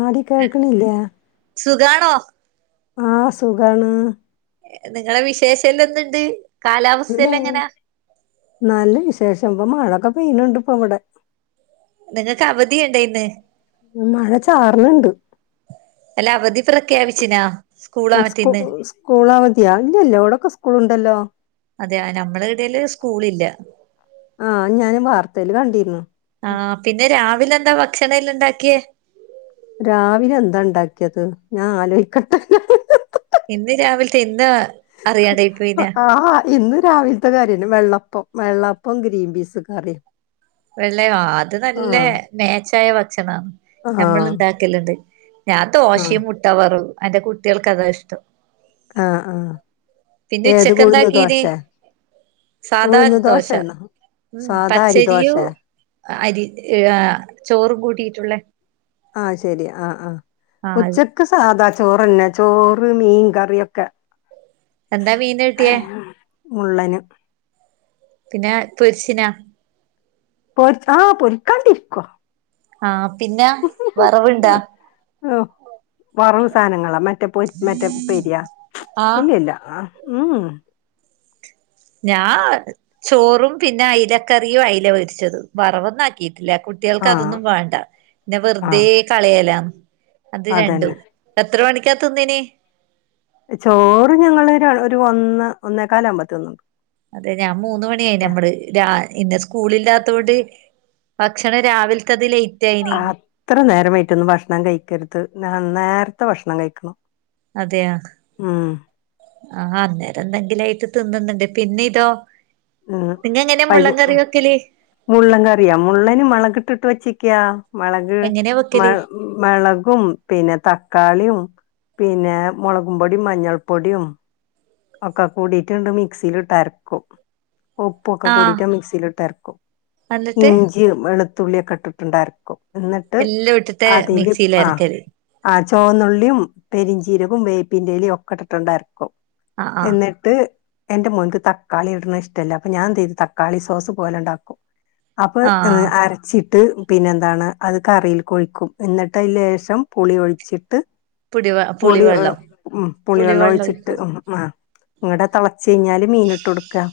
ആടി കേൾക്കണില്ലേ? സുഖാണോ? ആഹ് സുഖാണ് നിങ്ങളെ വിശേഷല്ല എന്തുണ്ട് എന്താ കാലാവസ്ഥയെല്ലാം എങ്ങനാ നല്ല വിശേഷം ഇപ്പൊ മഴൊക്കെ പെയ്യനുണ്ട് ഇപ്പ ഇവടെ നിങ്ങക്ക് അവധിയാ ഉണ്ടായിന്ന്. ഇമ് മഴ ചാറ്ണുണ്ട്. അല്ല അവധി പ്രഖ്യാപിച്ചിനാ സ്കൂളാ മറ്റേ സ്കൂ ഇന്ന് സ്കൂളവതിയോ ഇല്ലല്ലോ ഇവിടൊക്കെ സ്കൂള്ണ്ടല്ലോ. അതെയാ നമ്മടെ ഇടേൽ സ്കൂളില്ല. ആഹ് ഞാനും വാർത്തേല് കണ്ടിരുന്നു. ആ ഉം. പിന്നെ രാവിലെന്താ ഭക്ഷണെല്ലണ്ടാക്കിയേ രാവിലെ എന്താണ്ടാക്കിയത്. ഞാൻ ആലോയിക്കട്ടെ. ഹ് ഹ് ഹ് ഇന്ന് രാവിൽത്തെ എന്താ അറിയാണ്ടായി പോയിന്. ആ ഇന്ന് രാവിൽത്തെ കാര്യന്നെ വെള്ളപ്പം വെള്ളപ്പോം ഗ്രീൻ പീസ് കറിം. വെള്ളയോ അത് നല്ല മേച്ചായ ഭക്ഷണാണ് ആ ഞമ്മൾ ഇണ്ടാക്കലുണ്ട്. ഞാൻ ആ ദോശയും മുട്ട വറവും എന്റെ കുട്ടേൾക്ക് അതാ ഇഷ്ടം. ആഹ് ആഹ് പിന്നെ ഏത് ഉച്ചക്ക് ഉഴുന്ന് എന്താക്കീന് ദോഷേ സാധാ ഉഴുന്ന് ദോശ ദോശേണോ ഉം സാധാ പച്ചരിയും അരിദോശേ. അരി ഏഹ് ആഹ് ചോറും കൂട്ടീയിട്ടുള്ളേ. ആഹ് ശരി ആഹ് ആഹ് ആഹ് അത് ഉച്ചക്ക് സാധാ ചോറെന്നെ ചോറ് മീൻ കറിയൊക്കെ. എന്താ മീന് കിട്ടിയേ [inaudible] മുള്ളന് പിന്നെ പൊരിച്ചിനാ പൊരിച് ആ പൊരിക്കാണ്ടിരിക്കോ ആഹ് പിന്നെ വറവ്ണ്ടാ? ഉഹ് വറവ് സാനങ്ങളാ മറ്റേ പൊരി മറ്റേ പെരിയാ ആഹ് ഇല്ലല്ല. ആഹ് ഉംഉം ഞാ ചോറും പിന്നെ അയ്ലക്കറിയു അയ്ല പൊരിച്ചതും വറവൊന്നാക്കിട്ടില്ല കുട്ട് ട്ടേൾക്ക് ആ അതൊന്നും വാണ്ട ന്നെ ആ വെറുതേ കളയല്ലാന്ന് അത് രണ്ടും അതന്നെ എത്ര വണിക്കാ തിന്നിന് ചോറ് ഞങ്ങളൊരു ഒരു ഒന്ന് ഒന്നേ കാലാവുമ്പോ തിന്നും. അതെ ഞാ മൂന്ന് മണിയായി നമ്മള് രാ ഇന്ന് സ്കൂളില്ലാത്തോണ്ട്. ഭക്ഷണം രാവിൽത്തത് ലൈ റ്റായിന്. ഇത്ര നേരം വൈയിട്ടൊന്നും ഭക്ഷണം കഴിക്കരുത് ഞാൻ നേരത്തെ ഭക്ഷണം കഴിക്കണം. അതേയാ ഉം ആഹ് അന്നേരം എന്തെങ്കിലായിട്ട് തിന്ന്ന്ന്ണ്ട് പിന്നെ ഇതോ പിന്നെ എങ്ങനെ മുള്ളൻ കറിവെക്കല്? മുള്ളൻകറിയ മുള്ളനു മുളകിട്ടിട്ടു വച്ചിക്കാ മുളക് എങ്ങനെയാ മ വെക്കല് മളകും, പിന്നെ തക്കാളീം പിന്നെ മോളകും പൊടിം, മഞ്ഞൾപ്പൊടിം ഒക്കെ കൂടിട്ട്ങ്ങട്ട് മിക്സീല് ഇട്ട് അരക്കും ഉപ്പുക്കെ ആഹ് കൂടീട്ട് മിക്സിലിട്ട് അരക്കും എന്നിട്ട് ഇഞ്ചിമ്, വെളുത്തുള്ളിയൊക്കെ ഇട്ടിട്ട്ങ്ങട്ടരക്കും ഇന്നട്ട് എല്ലാം ഇട്ടിട്ട് അതിലും മിക്സിൽ ആഹ് അരക്കല് ആഹ് ചോന്നുള്ളീം, പെരുംഞ്ചീരകും, വേപ്പിന്റെലിം, ഒക്കെ ഇട്ടിട്ടങ്ങട്ട് അരക്കും ആഹ് ആഹ് എന്നി ട്ട് എന്റെ മോൻക്ക് തക്കാളിയിട്ന്നത് ഇഷ്ടല്ല അപ്പ ഞാൻ എന്തെയ്തു തക്കാളി സോസു പോലെണ്ടാക്കും അപ്പൊ ഹ് ആഹ് അരച്ചിട്ട് പിന്നെന്താണ് അത് കറിക്കൊഴിക്കും ഇന്നട്ട് ലേശം പുളി ഒഴിച്ചിട്ട് പുടിവ പുളി ഒ പുളിവെള്ളം പുളി വെള്ളം പുളിവെള്ളം ഒഴിച്ചിട്ട് ഒഴിക്കും ഉം ആഹ് ഇങ്ങട്ടത്താ ഒച്ചയ്ഞാല് മീന്ട്ടൊട്ക്കാ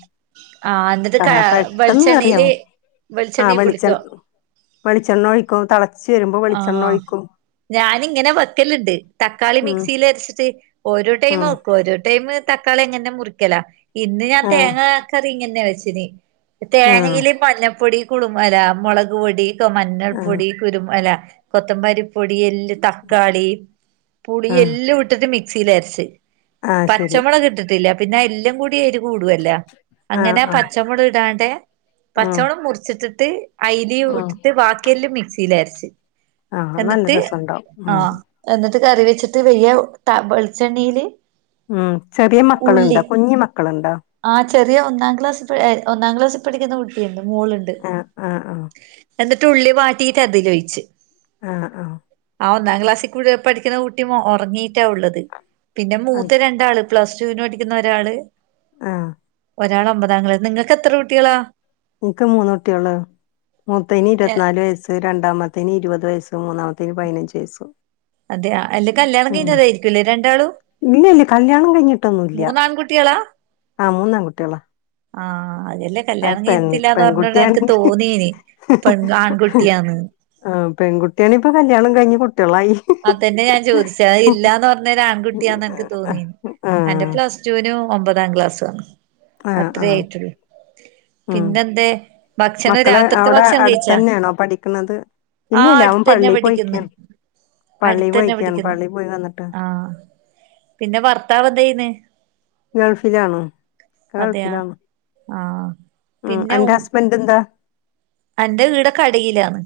ആഹ് എന്നിട്ട് ക ആഹ് പെട്ടെന്ന് വെളിച്ചെണ്ണയില് കറിയാകും ആഹ് വെളിച്ചെണ്ണയിൽ വെളിച്ചെ പൊളിക്കോ വെളിച്ചെണ്ണ ഒഴിക്കും താള് ആഹ് ഞാനിങ്ങനെ വെക്കല്ണ്ട് തക്കാളി ഉം മിക്സീല് അര്ച്ചിട്ട് ഓരോ ടൈമ് ഉം വെക്കും ഓരോ ടൈമ് തക്കാളി എങ്ങനെ മുറിക്കല ഇന്ന് ഞാൻ ആ തേങ്ങ കറിയിങ്ങനെയാ വെച്ചനി ആ തേങ്ങയില് മഞ്ഞപ്പൊടി കുളു അല്ലാ മുളകുപൊടി. ക്കൊ ആ മഞ്ഞൾപൊടി, കുരുമു അല്ല കൊത്തബാലിപ്പൊടി, എല്ല് തക്കാളി, ആ പുളിയെല്ലം ഇട്ടിട്ട് മിക്സീല് എര്ച്ച് ആ ശരി പച്ചമുളകിട്ടിട്ടില്ല പിന്നെയെല്ലാം കൂടിയെരിവു കൂടുവല്ല ആ അങ്ങനെ ആ പച്ചമോടട് ഇടാതെ ഉം പച്ചമോളക് മുർച്ചിട്ടിട്ട് അയലയും ഉം ഇട്ടിട്ട് വാ കല് മിക്സീലരച്ച് ആ നല്ല എന്നിട്ട് രസണ്ടാവും ഉം ആഹ് എന്നിട്ട് കറി വെച്ചിട്ട് വെല്ല്യ വെളിച്ചെണ്ണീല് ഉം ചെറിയ മക്കള്ണ്ടോ? കുഞ് മക്കള്ണ്ടോ? ആഹ് ചെറിയയൊന്നാം ക്ലാസ്സിൽപ ഏഹ് ഒന്നാം ക്ലാസ്സിൽ പഠിക്കുന്ന കുട്ടിയുണ്ട് മോളുണ്ട് ആ ആ ആ എന്നിട്ട് ഉള്ളി വാട്ടീട്ട് അതിലൊഴിച്ച് ആഹ് ആഹ് ആഹ് ഒന്നാംക്ലാസ്സിൽ കൂടി പഠിക്കുന്ന കുട്ടി ഒർങ്ങീട്ടാ ഉള്ളത് പിന്നെ ആ മൂത്ത രണ്ടാള് പ്ലസ്ടുന് പഠിക്കുന്ന ഒരാള് ആഹ് ഒരാള് ഒമ്പതാം ക്ലാ നിങ്ങക്കെത്ര കുട്ടികളാ? ഇൻക്ക് മൂന്ന് കുട്ട്യാള് മൂത്തയ്ന് ഇരന്നാല് വയസ്സ് രണ്ടാമത്തേതിന് ഇരുപത് വയസ്സും മൂന്നാമത്തേതിന് പതിനഞ്ചുവയസ്സും അതെയാ അല്ല കല്യാണം കഴിഞ്ഞതായിരിക്കുല്ലേ രണ്ടാളും ഇല്ലല്ല കല്യാണം കഴിഞ്ഞിട്ടൊന്നുല്ല മൂന്നാൺകുട്ടികളാ ആഹ് മൂന്നാ കുട്ട്യാളാ ആഹ് [unintelligible] കല്യാണം കഴിഞ്ഞിട്ടില്ലാന്ന് പർഞ്ഞോണ്ട് അൻക്ക് പെൺകുട്ടിയാണെങ്കി തോന്നെനി പെൺആൺകുട്ടിയാന്ന് ആഹ് പെൺകുട്ടിയാണേപ്പൊ കല്യാണം കഴിഞ്ഞുകുട്ടികളായി അതന്നെ ഞാൻ ചോദിച്ച് അഹ് ല്ലാന്നുപർഞ്ഞേന് ആൺകുട്ടിയാന്നെ എനിക്കുതോന്നി ആ അന്റെ പ്ല ജൂനു ഒമ്പതാംക്ലാസ്സാണ് ആ ആ അത്രേ ആയിട്ടുള്ളൂ. ഉം പിന്നെന്തെ ഭക്ഷണം മക്കള് രാത്രീകത്തെ അവിടെ ഭക്ഷണം കഴിച്ചാ? അടുത്തന്നെയാണോ പഠിക്കണത് ഇല്ല ആഹ് ഇല്ല അവൻ അടുത്തന്നെ പള്ളി പഠിക്കുന്ന് പോയിക്കാണ് പള്ളി പോയിക്കാണ് അടുത്തന്നെപഠിക്കുന്ന് പള്ളി പോയി വന്നിട്ട് ആഹ് പിന്നെ ഭർത്താവ് എന്താ ചെയ്യുന്നേ? ഗൾഫിലാണ് ഇക്ക ഗൾഫിലാന്ന് ആഹ് ഉം അന്റെ ഹസ്ബന്റെന്താ? അന്റെ വീടോക്കെ അടിലാന്ന്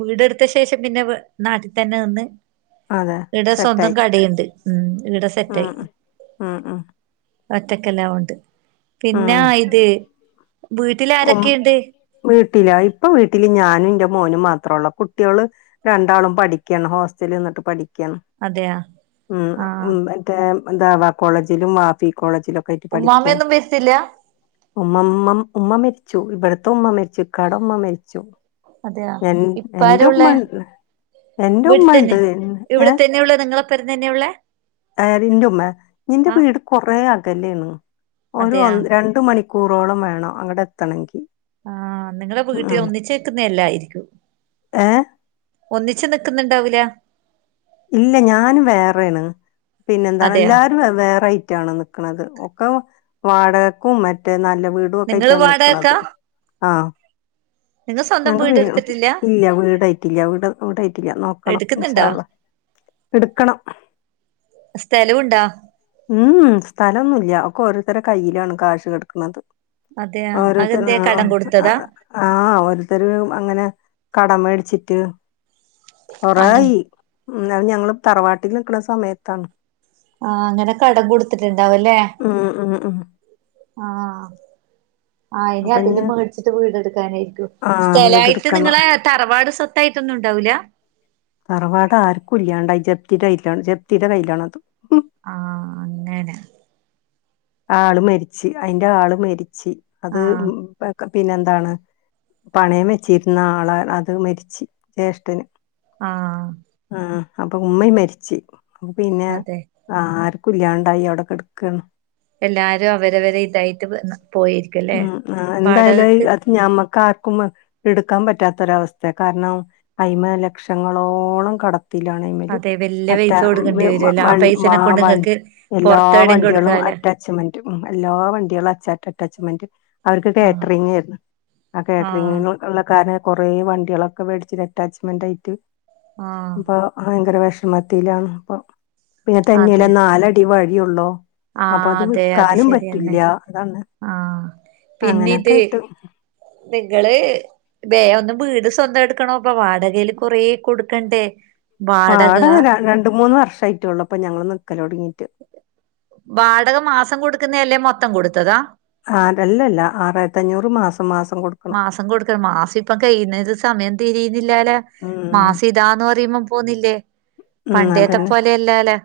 വീടെട്ത്തശേഷം പിന്നെ നാട്ടിൽ തന്നെ നിന്ന് അതെ ഇവിടെ സ്വന്തം സെറ്റായി കടെണ്ട് ഉം ഇവിടെ ഉം സെറ്റായി ഉം ഉം ഒറ്റക്കെല്ലാമുണ്ട് ഉം പിന്നാ ഇത് വീട്ടില് ആരൊക്കെണ്ട്? വീട്ടിലോ ഇപ്പൊ വീട്ടില് ഞാന് ഇന്റെ മോനും മാത്രോള്ളു കുട്ട്യേള് രണ്ടാളും പഠിക്ക്യാണ് ഹോസ്റ്റല് നിന്നിട്ട് പഠിക്ക്യാണ് അതെയാ ഉം ആഹ് മ്മ് മറ്റേ ദഅവ കോളേജിലും വാഫി കോളേജിലൊക് ഉമ്മാമയൊന്നും വര്ത്തില്ല ഉമ്മമ്മം ഉമ്മ മരിച്ചു ഇബ്ട്ത്ത ഉമ്മ മരിച്ചു ഇക്കാടെ ഉമ്മ മരിച്ചു അതെയാ എൻ ഇപ്പാരാ എന്റുമ്മ ഉള്ളേ ഇണ്ട് എന്റെ വീട്ടിൽ തന്നെ ഉമ്മണ്ട് എൻ ഇവിടെ ഏഹ് തന്നെ ഉള്ള നിങ്ങളെപ്പരം തന്നെ ഉള്ളേ അയറിന്റുമ്മ നിന്റെ ആഹ് വീട് കൊറെ അകലാണ് ഒര് അതെയാ ഒന്ന് ര രണ്ട് മണിക്കൂറോളം വേണം അങ്ങട്ട് എത്തണെങ്കി ആഹ് നിങ്ങളെ വീട്ടില ഉം ഒന്നിച്ചേക്കുന്ന എല്ലായിരിക്കും ഏ ഒന്നിച്ച് നിക്ക്ന്ന്ണ്ടാവൂല ഇല്ല ഞാൻ വേറെയാണ് പിന്നെന്താണ് അതെയാ എല്ലാരും വെവ്വേറേ ആയിറ്റാണ് ക്ക്ണത് ഒക്കെ വാടകക്കും മറ്റേ നല്ല വീട് [unintelligible] നിങ്ങള് ഒക്കായിറ്റാ വാടകക്കാ നിക്ക്ണത് ആഹ് നിങ്ങൾ സ്വന്തം ഞങ്ങക്ക് വീ വീട് എടുത്തിട്ടില്ല ഇല്ല വീടായിട്ടില്ല വീട് വീടായിട്ടില്ല നോക്കണം ഇന്ഷാ എടുക്കുന്നുണ്ടാ അല്ലാഹ് ഇട്ക്കണം സ്ഥലവുണ്ടാ മ്മ് ഉം സ്ഥലൊന്നുല്ല്യ ഒക്കെ ഓരോര്ത്തരെ കയ്യിലാണ് കാശ് കേടക്ക്ണത് അതെയാ ഓരോര്ത്തര് അതെന്തേ കടം ആഹ് കൊടുത്തതാ ആഹ് അ ആഹ് ഒരോര്ത്തര് അങ്ങനെ കടം മേടിച്ചിട്ട് കൊറേ അങ്ങനെ ആയി ഉം അത് ഞങ്ങള് തറവാട്ടിൽ നിക്ക്ണ സമയത്താണ് ആഹ് അങ്ങനെ കടം കൊടുത്തിട്ട്ണ്ടാവുല്ലേ ഉം ഉം ഉം ആഹ് ആഹ് ഇനി അപ്പൊ അതില് ഇഞ്ഞ് മേട്ച്ചിട്ട് വീടെട്ക്കാനായിരിക്കും ആഹ് സ്ഥലായിട്ട് വീടെടുക്കണം നിങ്ങളെ തറവാട് സ്വത്തായിട്ടൊന്നുണ്ടാവൂല? തറവാടാര്ക്കും ഇല്ലാണ്ടായി ജപ്തിടെ കയ്യിലാണ് ജപ്തിടെ കയ്യിലാണത് ആഹ് അങ്ങനെ ആള് മരിച്ച് അയിന്റെ ആള് മരിച്ച് അത് ആഹ് പെ ഒക്കെ പിന്നെന്താണ് പണയം വെച്ചിര്ന്നാളെ അത് മരിച്ച് ജ്യേഷ്ഠന് ആഹ് ആഹ് അപ്പൊ ഉമ്മീം മരിച്ച് പിന്നെ അതെ ആർക്കും ഇല്ലാണ്ടായി അവടെ കേടക്കാണ് എല്ലാരും അവരെവരെ ഇതായിട്ട് ന്ന് പോയി ഉം മ് എന്തായാലും അത് ഞമ്മക്കാർക്കും ഇട്ക്കാൻ പറ്റാത്തൊരവസ്ഥേ കാരണം അയിമ്മെ ലക്ഷങ്ങളോളം കട ത്തിലാണ് അയിമ്മല് അതെ വല്യ മറ്റ പൈസ കൊടുക്കേണ്ടി മ് വരുവല്ലോ ആ മ മാ പൈസനെ കൊണ്ട് മൺ നിങ്ങക്ക് എല്ലാ പൊറത്തെവിടെയും വണ്ട്യയേളും അ കൊടുക്കാലോ അറ്റാച്ച്മെന്റ് ഉം എല്ലാ വണ്ട്യേളും അച്ചാറ്റ്‌ അറ്റാച്ച്മെന്റ് അവര്ക്ക് ആഹ് കേറ്ററിംങേര്ന്ന് ആ ആഹ് കേറ്ററിങ്ങിന് ഉള്ള കാരണം കൊറെ വണ്ട്യളൊക്കെ വേടിച്ചില്ലേ അറ്റാച്ച്മെന്റായിറ്റ് ആഹ് ഇപ്പൊ ഭയങ്കര വിഷമത്തിലാണ് അപ്പൊ പിന്നെ തെന്നെയല്ല അതെ നാലടി വഴിയൊള്ളു അപ്പൊ ആഹ് അത് അതെ അത് വിക്കാനും ശരിയന്നെ പറ്റില്ല അതാണ് ആഹ് പിന്നേ അങ്ങനൊക്കെ ഇതേ ആയിട്ട് നിങ്ങള് ബേം ഒന്ന് വീട് സ്വന്തം എടുക്കണം ഇപ്പ വാടകേല് കൊറെ കൊടുക്കണ്ടേ വാടക ര രണ്ട് മൂന്ന് വർഷായിട്ടൊള്ളൂ ഇപ്പൊ ഞങ്ങള് നിക്കലൊട്ങ്ങീട്ട് വാടക മാസം കൊടുക്കുന്നല്ലേ മൊത്തം കൊട്ത്തതാ ആഹ് അതല്ലല്ല ആറായിരത്തഞ്ഞൂറ് മാസം മാസം കൊട് മാസം കൊടുക്ക മാസ ഇപ്പം കഴിയുന്നത് സമയം തിരിയ്ന്നില്ലാലൊ ഉം മാസം ഇതാന്ന് പറയുമ്പം പോന്നില്ലേ ഉം പണ്ടേത്തെ അതന്നെ പോലെയല്ലാലെ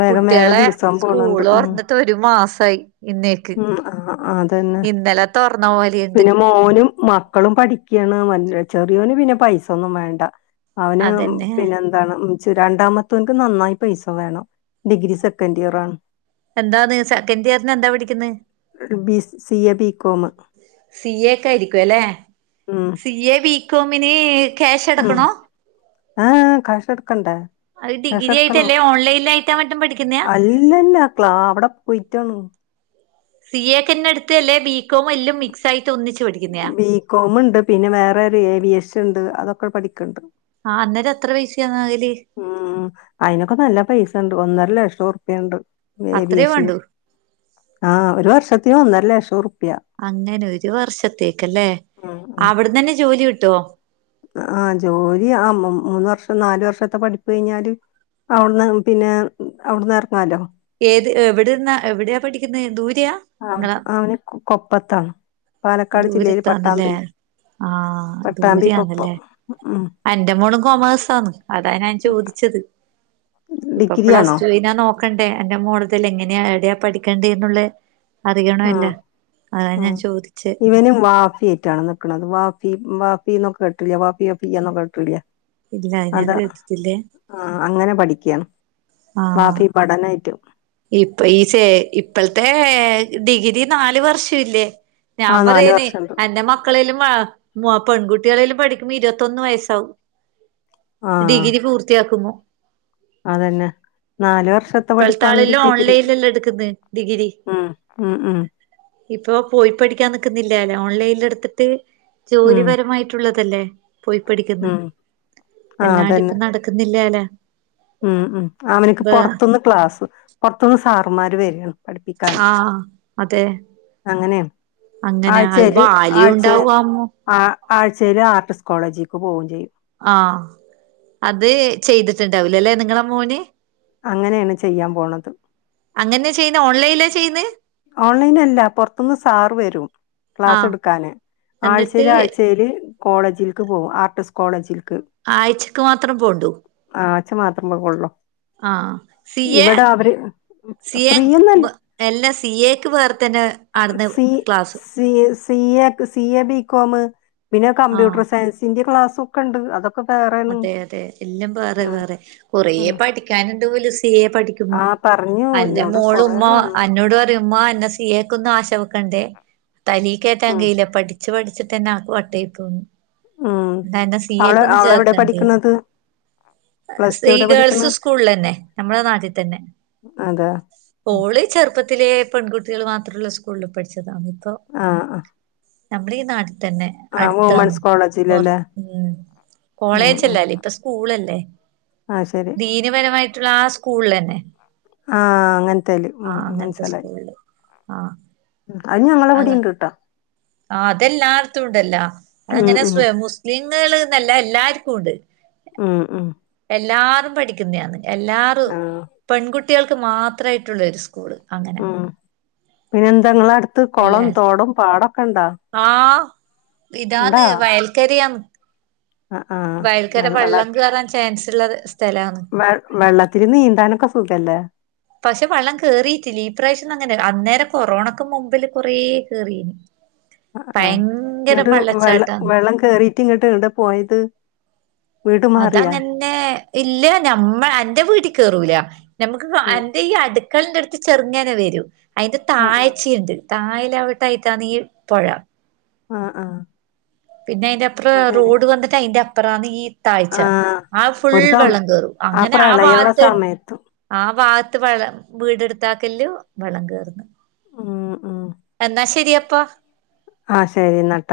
വേഗം വേഗം കുട്ട്യേളെ ദിവസം പോണണ്ട് സ്കൂള് ഉം തൊറന്ന്ട്ട് ഒരു മാസായി ഇന്നേക്ക് ആഹ് അതന്നെ ഇന്നലെ തുറന്ന പോലെയുണ്ട് പിന്നെ മോനും മ ക്കളും പഠിക്ക്യണ് വല് ചെറിയോന് പിന്നെ പൈസൊന്നും വേണ്ട അവന് അതന്നെ പിന്നെ വേണം മ്മ് രണ്ടാമത്തോന്ക്ക് നന്നായി പൈസ വേണം ഡിഗ്രി സെക്കൻഡ് ഇയറാണ് എന്താന്ന് സെക്കൻഡ് ഇയറിന് എന്താ പഠിക്കുന്നേ ബീസ് C A B com C A ഒക്കെ ആയിരിക്കുവല്ലെ ഉം സി എ ബികോമിന് ക്യാഷ് ഉം എടക്കണോ ആഹ് കാഷൊടുക്കണ്ട അത് ഡിഗ്രി ആയിട്ടല്ലേ [unintelligible] ഓൺലൈനിലായിട്ടാ മറ്റും പഠിക്കുന്നയാ അല്ലല്ല ക്ലാ അവിടെ പോയിട്ടാണ് സി എ ക്കെന്നെ അടുത്ത് അല്ലേ ബീ കോം എല്ലാം മിക്സ് ആയിട്ട് ഒന്നിച്ച് പഠിക്കുന്നയാ ബികോം ഇണ്ട് പിന്നെ വേറെ ഒരു ഏവിയേഷൻ ഇണ്ട് അതൊക്കെ പഠിക്കണ്ട് ആ അന്നേരം എത്ര പൈസാന്ന് അതില് ഉം ഉം അയിനൊക്ക നല്ല പൈസ ഒണ്ട് ഒന്നര ലക്ഷം ഉറുപ്പ്യണ്ട് അത്രേ ഏവിയേഷന് വേണ്ടു ആഹ് ഒരു വർഷത്തിന് ഒന്നര ലഷം റുപ്പിയ അങ്ങനെ ഒരു വർഷത്തേക്കല്ലേ ഉം ഉം അവിടന്ന് തന്നെ ജോലി കിട്ടുവോ ആഹ് ജോലി ആഹ് മൂന്ന് വർഷം നാലു വർഷത്തെ പഠിപ്പു കഴിഞ്ഞാല് അവിടുന്ന് പിന്നെ അവിടുന്ന് ഇറങ്ങല്ലോ ഏത് എവിടെന്നാ എവിടെയാ പഠിക്കുന്നത് ദൂരയാ ആ അവന് കൊപ്പത്താണ് പാലക്കാട് ജില്ലേൽ ദൂരത്താന്നല്ലേ പട്ടാമ്പി ആഹ് പട്ടാമ്പി കൊപ്പം ദൂരെയാന്നല്ലേ ഉം എന്റെ മോളും കൊമേഴ്സാന്ന് അതാണ് ഞാൻ ചോദിച്ചത് ഇപ്പൊ ഡിഗ്രി ആണോ പ്ലസ്ടുനാ നോ ക്കണ്ടേ. എന്റെ മോള തിൽ എങ്ങനെയ എവിടെയാ പഠിക്കേണ്ടേ എന്നുള്ള, അറിയണമല്ല ആഹ് അതാ ഉം ഞാൻ ചോദിച്ചേ ഇവനും വാഫിയെറ്റാണ് ക്കണത് വാപ്പി വാപ്പിന്നോക്ക കേട്ട്ട്ടില്ലേ [unintelligible] ഇല്ല ഞാൻ കേട്ടിട്ടില്ലേ ആഹ് അങ്ങനെ പഠിക്കയാണ് ആഹ് വാപ്പി പഠനായിറ്റും ഇപ്പ ഈസേ ഇപ്പൾത്തെ ഡിഗ്രി നാല് വർഷം ഇല്ലേ ഞാൻ ആ നാല് പറയന, വർഷണ്ട് എൻറെ മക്കളേലും ആ പെൺകുട്ടികളലും പഠിക്കുമ്പോ ഇരുപത്തൊന്നയസ്സാവും. ആ ഡിഗ്രി പൂർത്തിയാക്കുമോ അതന്നെ നാല് വർഷത്തെ പഠി ത്താളിലും ഓൺലൈനിലെല്ലാം എടുക്കുന്നെ ഡിഗ്രി ഉം ഉം ഉം ഇപ്പൊ പോയി പഠിക്കാൻ നിക്കുന്നിലാലൊ ഓൺലൈനിൽ എടുത്തിട്ട് ഉം ജോലിപരമായിട്ടുള്ളതല്ലേ പോയി പഠിക്കുന്ന് ഉം ആ അതന്നെ അല്ലാണ്ട്പ്പ നട ക്കുന്നില്ലാലെ ഉം ഉം അവന്ക്ക് പുറത്തുന്ന് ക്ലാസ് പുറത്തുന്ന് സാറുമാര് വരും പഠിപ്പിക്കാൻ ആഹ് അതെ അങ്ങനെയാണ് അങ്ങനെ അത് ആഴ്ചേല് വാല്യൂ ആഴ്ച ഉണ്ടാവാമോ ആ ആഴ്ചേല് ആർട്ടിസ് കോളേജിക്ക് പോവേം ചെയ്യും ആ അത് ചെയ്തിട്ടുണ്ടാവൂലല്ലെ നിങ്ങള മോന് അങ്ങനെയാണ് ചെയ്യാൻ പോണത് അങ്ങനെ ചെയ്യുന്ന ഓൺലൈനില ചെയ്യുന്നേ ഓൺലൈനല്ല പുറത്തുന്ന് സാറ് വരും ക്ലാസ്സ് ആഹ് എടുക്കാന് എന്നിട്ട് ആഴ്ചേല് ആഴ്ചേല് കോളേജിലേക്ക് പോവും ആർട്ടിസ് കോളേജി ആഴ്ച്ചക്ക് മാത്രം പോണ്ടു ആച്ച മാത്രം പോ കൊള്ളാം ആഹ് സി എ സി എ ഫ്രീയൊന്നല്ല എല്ലാ സി എക്ക് വേറെ തന്നെ ആട്ന്ന് C class C A C എക്ക് സി എ ബികോം പിന്നെ ആഹ് കമ്പ്യൂട്ടർ സയൻസ് ഇതിന്റെ ക്ലാസ്സ ഒക്കെണ്ട്. അത അതെ അതെ എല്ലാം വേറെ വേറെ കൊറേ ഉം പഠിക്കാനുണ്ട് പോലും സി എ പഠിക്ക ആ പറഞ്ഞു അന്റെ എന്നോട് മോള് കൊറേ ഉമ്മ നന്നായി അന്നോട് പറയും ഉമ്മ എന്നെ സിഎ ക്കൊന്ന ആശ വെക്കണ്ടേ. തലീ കേറ്റാ ഉം ങ്കയ്ല പഠിച്ച വച്ച് പഠിച്ചിട്ട്ന്നെ ആക്ക് വട്ടായി പോന്നു ഉം എന്താ എന്താ സി അവള് എക് ഒന്ന് അവളെവിടെ ചേർത്ത ണ്ട് പഠിക്കണത് പ്ലസ് ടു സീ എവിടെ പഠിക്കണ് ഗേൾസ് സ്കൂളില് തന്നെ നമ്മളെ നാട്ടിൽ തന്നെ അതാ ഓള് ചെറുപ്പത്തിലെ പെൺകുട്ടികൾ മാത്രമുള്ള സ്കൂളിൽ പഠിച്ചതാണ് ഇപ്പൊ ആഹ് ആ നമ്മളീ ഈ നാട്ടിൽ തന്നെ ആഹ് വുമൻസ് കോളേജിൽ പൊർഉ കോളേജ് ഇല്ലഅല്ലേ ഇപ്പൊ സ്കൂൾ അല്ലേ ആഹ് ശരി വിപരമായിട്ടുള്ള ആഹ് സ്കൂളിൽ തന്നെ ആ അങ്ങനത്തേല് ഉ ആഹ് അങ്ങനത്തെ മനസ്സിലായി സ്കൂളില് ആഹ് ഉം അത് ഞങ്ങളെ വിടീം ഉണ്ടട്ടാ ആ അതെല്ലാർത്തും ഉണ്ടല്ല അത ഉം അങ്ങനെ ഉം. മുസ്ലിങ്ങകൾന്നല്ല എല്ലാർക്കും ഉണ്ട് ഉ ഉ എല്ലാരും പഠിക്കുന്നതാണ് എല്ലാ ആഹ് പെൺകുട്ടികൾക്ക് മാത്രമായിട്ടുള്ള ഒരു സ്കൂള് അങ്ങനെ പിന്നെ എന്തെങ്ങള അടുത്ത് കുളം എല്ലായിടത്തും തോടും പാടൊക്കെ ഉണ്ടാ ആഹ് ഇതാന്ന് വയൽക്കരയാന്ന് ആഹ് ആ വയൽക്കര വെള്ള വെള്ളം കേറാൻ ചാൻസ് ഉള്ള സ്ഥലാണ് വ വെള്ളത്തിൽ നീന്താനൊക്കെ ഇഖല്ലെ പക്ഷെ വെള്ളം കേയറിയിട്ടില്ല ഈ പ്രവശ്യം ഒന്ന അങ്ങനെ അന്നേരം കൊറോണക്ക് മുമ്പില് കൊറേ കേറിന് ആഹ് ഇങ്ങോട്ട് വെള്ളം വെള്ളച്ചാട്ടാണ് വെള്ളം കേറീട്ട് ഇങ്ങോട്ട് ഇടെ പോയത് വീട് മാറിയാ? അതങ്ങനെ ഇല്ല ഞമ്മ എന്റെ വീട്ടിൽ കേറൂല ആഹ് നമ്മുക്ക് ഈ അടുക്കളിന്റെ അടുത്ത് ചെറുങ്ങോനെ വരും അതിന്റെറെ ആഹ് ആഹ് ച്ചിണ്ട് തായൽ അവിട്ടായിത്താണി ഈ പുഴ ആഹ് ആഹ് പിന്നെ അയിന്റെ അപ്പറം അത് ശരി. റോഡ് വന്നിട്ട് അതിന്റെ അപ്പറന്ന് ഈ താഴ്ച്ച ആഹ് ആ ഫുൾ ഒരു സമ വെള്ളം കേറും അങ്ങനെ ആ പ്രളയള്ള ഭാഗത്ത് സമയത്ത്. ആഹ് ഭാഗത്ത് വളം വീടെടുത്താക്കലോ വെള്ളം കേറുന്ന് ഉം ഉം എന്നാ ശരിയപ്പൊ ആഹ് ശരി എന്നാട്ട